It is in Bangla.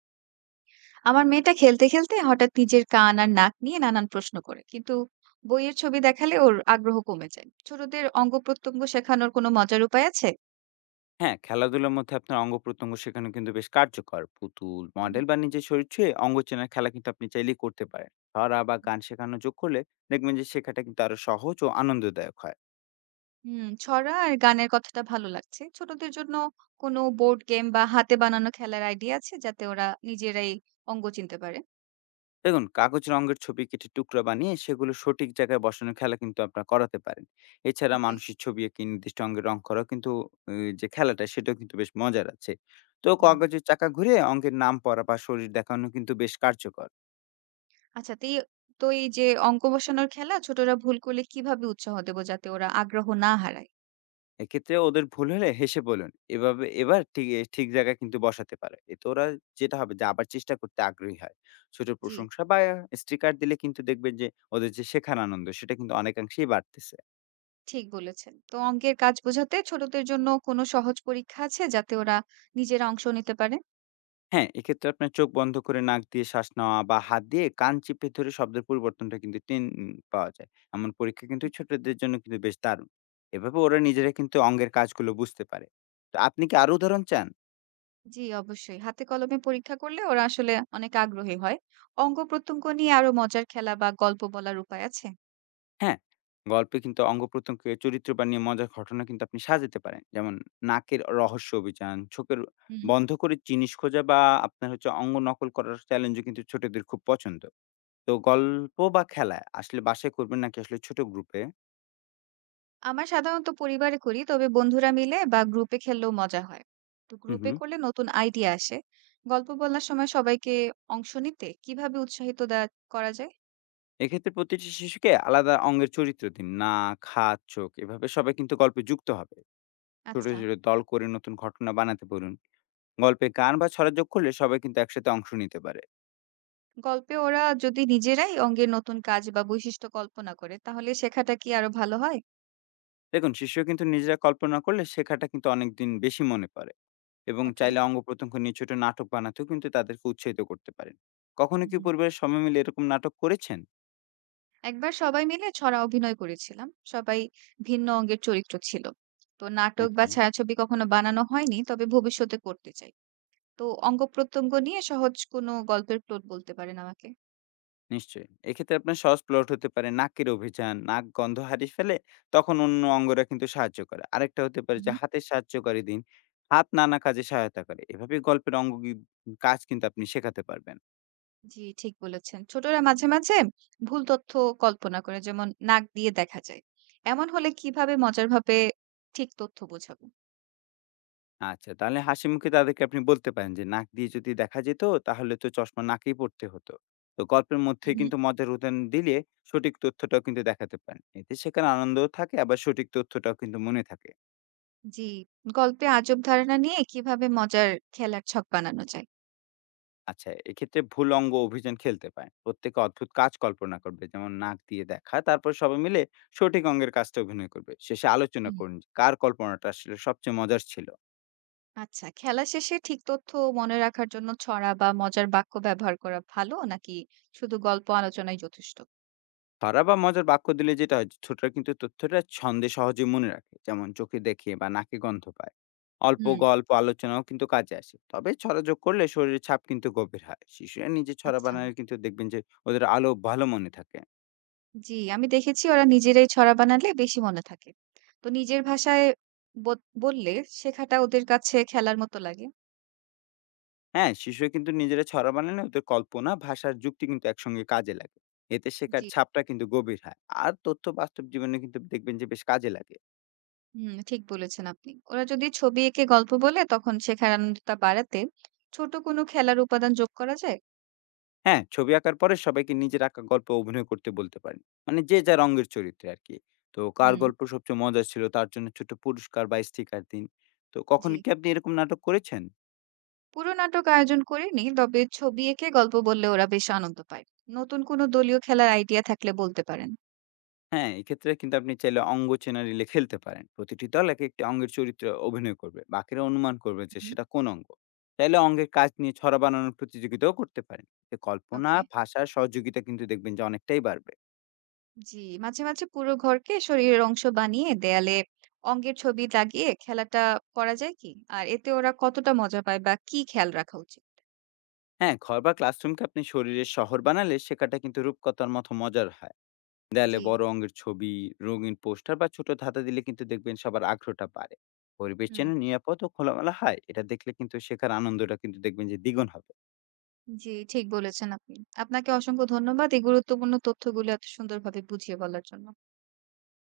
আমার মেয়েটা খেলতে, খেলতে হঠাৎ নিজের কান আর নাক নিয়ে নানান প্রশ্ন করে। কিন্তু বইয়ের ছবি দেখালে ওর আগ্রহ কমে যায়। ছোটদের অঙ্গ-প্রত্যঙ্গ শেখানোর কোনো মজার উপায় আছে? হ্যাঁ, খেলাধুলার মধ্যে আপনার অঙ্গ-প্রত্যঙ্গ শেখানো কিন্তু বেশ কার্যকর। পুতুল, উহুম। মডেল বা নিজের শরীর ছুঁয়ে অঙ্গ চেনার খেলা কিন্তু আপনি চাইলেই করতে পারেন। ধরা বা গান শেখানো যোগ করলে দেখবেন যে শেখাটা কিন্তু আরো সহজ ও আনন্দদায়ক হয়। হুম, ছড়া আর গানের কথাটা ভালো লাগছে। ছোটদের জন্য কোনো বোর্ড গেম বা হাতে বানানো খেলার আইডিয়া আছে যাতে ওরা নিজেরাই অঙ্গ চিনতে পারে? দেখুন, কাগজের অঙ্গের ছবি কেটে টুকরা বানিয়ে সেগুলো সঠিক জায়গায় বসানোর খেলা কিন্তু আপনারা করাতে পারেন। এছাড়া ওকে। মানুষের ছবি এঁকে নির্দিষ্ট অঙ্গে রং করাও কিন্তু এ যে খেলাটা সেটাও কিন্তু বেশ মজার আছে। তো হুম। কাগজের চাকা ঘুরিয়ে অঙ্গের নাম পড়া বা শরীর দেখানো কিন্তু বেশ কার্যকর। আচ্ছা, তো এই যে অঙ্ক বসানোর খেলা, ছোটরা ভুল করলে কিভাবে উৎসাহ দেব যাতে ওরা আগ্রহ না হারায়? এক্ষেত্রে ওদের ভুল হলে হেসে বলুন, এভাবে এবার ঠিক ঠিক জায়গায় কিন্তু বসাতে পারে। এতে ওরা যেটা হবে যে আবার চেষ্টা করতে আগ্রহী হয়। ছোট জি। প্রশংসা বা স্টিকার দিলে কিন্তু দেখবেন যে ওদের যে শেখার আনন্দ সেটা কিন্তু অনেকাংশেই বাড়তেছে। ঠিক বলেছেন। তো অঙ্কের কাজ বোঝাতে ছোটদের জন্য কোনো সহজ পরীক্ষা আছে যাতে ওরা নিজেরা অংশ নিতে পারে? হ্যাঁ, এক্ষেত্রে আপনার চোখ বন্ধ করে নাক দিয়ে শ্বাস নেওয়া বা হাত দিয়ে কান চেপে ধরে শব্দের পরিবর্তনটা কিন্তু পাওয়া যায়। এমন পরীক্ষা কিন্তু হুম, ছোটদের জন্য কিন্তু বেশ দারুণ। এভাবে ওরা নিজেরা হুম। কিন্তু অঙ্গের কাজগুলো বুঝতে পারে। তো আপনি কি আরো উদাহরণ চান? জি, অবশ্যই। হাতে কলমে পরীক্ষা করলে ওরা আসলে অনেক আগ্রহী হয়। অঙ্গ-প্রত্যঙ্গ নিয়ে আরো মজার খেলা বা গল্প বলার উপায় আছে? হ্যাঁ, গল্পে কিন্তু অঙ্গ-প্রত্যঙ্গকে চরিত্র বানিয়ে মজার ঘটনা কিন্তু আপনি সাজাতে পারেন। যেমন নাকের রহস্য অভিযান, চোখের হুম। বন্ধ করে জিনিস খোঁজা বা আপনার হচ্ছে অঙ্গ নকল করার চ্যালেঞ্জও কিন্তু ছোটদের খুব পছন্দ। তো গল্প বা খেলা আসলে বাসায় করবেন নাকি আসলে ছোট গ্রুপে? আমরা সাধারণত পরিবারে করি, তবে বন্ধুরা মিলে বা গ্রুপে খেললেও মজা হয়। তো হুম, গ্রুপে হুম। করলে নতুন আইডিয়া আসে। গল্প বলার সময় সবাইকে অংশ নিতে কিভাবে উৎসাহিত দেয়া করা যায়? এক্ষেত্রে প্রতিটি শিশুকে আলাদা অঙ্গের চরিত্র দিন। নাক, হাত, চোখ এভাবে সবাই কিন্তু গল্পে যুক্ত হবে। ছোট, আচ্ছা। ছোট দল করে নতুন ঘটনা বানাতে বলুন। গল্পে গান বা ছড়া যোগ করলে সবাই কিন্তু একসাথে অংশ নিতে পারে। গল্পে ওরা যদি নিজেরাই অঙ্গের নতুন কাজ বা বৈশিষ্ট্য কল্পনা করে তাহলে শেখাটা কি আরো ভালো হয়? দেখুন, শিশুরা কিন্তু নিজেরা কল্পনা করলে শেখাটা কিন্তু অনেকদিন বেশি মনে পড়ে এবং ওকে। চাইলে অঙ্গপ্রত্যঙ্গ নিয়ে ছোট নাটক বানাতেও কিন্তু তাদেরকে উৎসাহিত করতে পারেন। কখনো কি হুম। পরিবারের সবাই মিলে এরকম নাটক করেছেন? একবার সবাই মিলে ছড়া অভিনয় করেছিলাম, সবাই ভিন্ন অঙ্গের চরিত্র ছিল। তো নাটক বা ওকে, ছায়াছবি কখনো বানানো হয়নি, তবে ভবিষ্যতে করতে চাই। তো অঙ্গ প্রত্যঙ্গ নিয়ে সহজ কোনো গল্পের প্লট বলতে পারেন আমাকে? নিশ্চয়ই। এক্ষেত্রে আপনার সহজ প্লট হতে পারে নাকের অভিযান, নাক গন্ধ হারিয়ে ফেলে তখন অন্য অঙ্গরা কিন্তু সাহায্য করে। আরেকটা হতে পারে যে হুম। হাতের সাহায্যকারী দিন। হাত নানা কাজে সহায়তা করে। এভাবে গল্পের অঙ্গ কাজ কিন্তু আপনি শেখাতে পারবেন। জি, ঠিক বলেছেন, ছোটরা মাঝে মাঝে ভুল তথ্য কল্পনা করে, যেমন নাক দিয়ে দেখা যায়। এমন হলে কিভাবে মজার ভাবে ঠিক তথ্য বোঝাবো? আচ্ছা, তাহলে হাসিমুখে তাদেরকে আপনি বলতে পারেন যে, "নাক দিয়ে যদি দেখা যেত তাহলে তো চশমা নাকেই পড়তে হতো।" তো গল্পের মধ্যে কিন্তু মজার উদাহরণ দিলে সঠিক তথ্যটাও কিন্তু দেখাতে পারেন। এতে শেখার আনন্দও থাকে আবার সঠিক তথ্যটাও কিন্তু মনে থাকে। জি, গল্পে আজব ধারণা নিয়ে কিভাবে মজার খেলার ছক বানানো যায়? আচ্ছা, এক্ষেত্রে ভুল অঙ্গ অভিযান খেলতে পারেন। প্রত্যেকে অদ্ভুত কাজ কল্পনা করবে। যেমন নাক দিয়ে দেখা, তারপর সবাই মিলে সঠিক অঙ্গের কাজটা অভিনয় করবে। শেষে আলোচনা হুম। করুন যে কার কল্পনাটা আসলে সবচেয়ে মজার ছিল। আচ্ছা, খেলা শেষে ঠিক তথ্য মনে রাখার জন্য ছড়া বা মজার বাক্য ব্যবহার করা ভালো নাকি শুধু গল্প আলোচনাই যথেষ্ট? ছড়া বা মজার বাক্য দিলে যেটা হয় ছোটরা কিন্তু তথ্যটা ছন্দে সহজে মনে রাখে যেমন চোখে দেখে বা নাকে গন্ধ পায় অল্প হুম। গল্প আলোচনাও কিন্তু কাজে আসে তবে ছড়া যোগ করলে শরীরের ছাপ কিন্তু গভীর হয় শিশুরা নিজে ছড়া আচ্ছা, বানালে কিন্তু দেখবেন যে ওদের আলো ভালো মনে থাকে জি, আমি দেখেছি ওরা নিজেরাই ছড়া বানালে বেশি মনে থাকে। তো নিজের ভাষায় বত বললে শেখাটা ওদের কাছে খেলার মতো লাগে। হ্যাঁ শিশুরা কিন্তু নিজেরা ছড়া বানালে ওদের কল্পনা ভাষার যুক্তি কিন্তু একসঙ্গে কাজে লাগে এতে শেখার জি, ছাপটা কিন্তু গভীর হয় আর তথ্য বাস্তব জীবনে কিন্তু দেখবেন যে বেশ কাজে লাগে হুম, ঠিক বলেছেন আপনি। ওরা যদি ছবি এঁকে গল্প বলে তখন শেখার আনন্দটা বাড়াতে ছোট কোনো খেলার উপাদান যোগ করা যায়? হ্যাঁ, ছবি আঁকার পরে সবাইকে নিজের আঁকা গল্প অভিনয় করতে বলতে পারেন। মানে যে যার অঙ্গের চরিত্রে আরকি। তো কার হুম। গল্প সবচেয়ে মজার ছিল তার জন্য ছোট পুরস্কার বা স্টিকার দিন। তো জি। কখনো কি আপনি এরকম নাটক করেছেন? পুরো নাটক আয়োজন করিনি, তবে ছবি এঁকে গল্প বললে ওরা বেশ আনন্দ পায়। নতুন কোনো দলীয় খেলার আইডিয়া থাকলে বলতে পারেন। হ্যাঁ, এক্ষেত্রে কিন্তু আপনি চাইলে অঙ্গ চেনারিলে খেলতে পারেন। প্রতিটি দল এক একটি অঙ্গের চরিত্রে অভিনয় করবে। বাকিরা অনুমান করবে যে হুম, সেটা কোন অঙ্গ। চাইলে অঙ্গের কাজ নিয়ে ছড়া বানানোর প্রতিযোগিতাও করতে পারেন। এতে কল্পনা, ওকে। ভাষা, সহযোগিতা কিন্তু দেখবেন যে অনেকটাই বাড়বে। জি, মাঝে মাঝে পুরো ঘরকে শরীরের অংশ বানিয়ে দেয়ালে অঙ্গের ছবি লাগিয়ে খেলাটা করা যায় কি? আর এতে ওরা কতটা মজা পায় বা কি খেয়াল রাখা উচিত? হ্যাঁ, ঘর বা ক্লাসরুমকে আপনি শরীরের শহর বানালে শেখাটা কিন্তু রূপকথার মতো মজার হয়। দেয়ালে জি। বড় অঙ্গের ছবি, রঙিন পোস্টার বা ছোট ধাঁধা দিলে কিন্তু দেখবেন সবার আগ্রহটা বাড়ে। পরিবেশ হুম। যেন নিরাপদ ও খোলামেলা হয়, এটা দেখলে কিন্তু শেখার আনন্দটা কিন্তু দেখবেন যে দ্বিগুণ হবে। জি, ঠিক বলেছেন আপনি। আপনাকে অসংখ্য ধন্যবাদ এই গুরুত্বপূর্ণ তথ্যগুলো এত সুন্দরভাবে বুঝিয়ে বলার জন্য।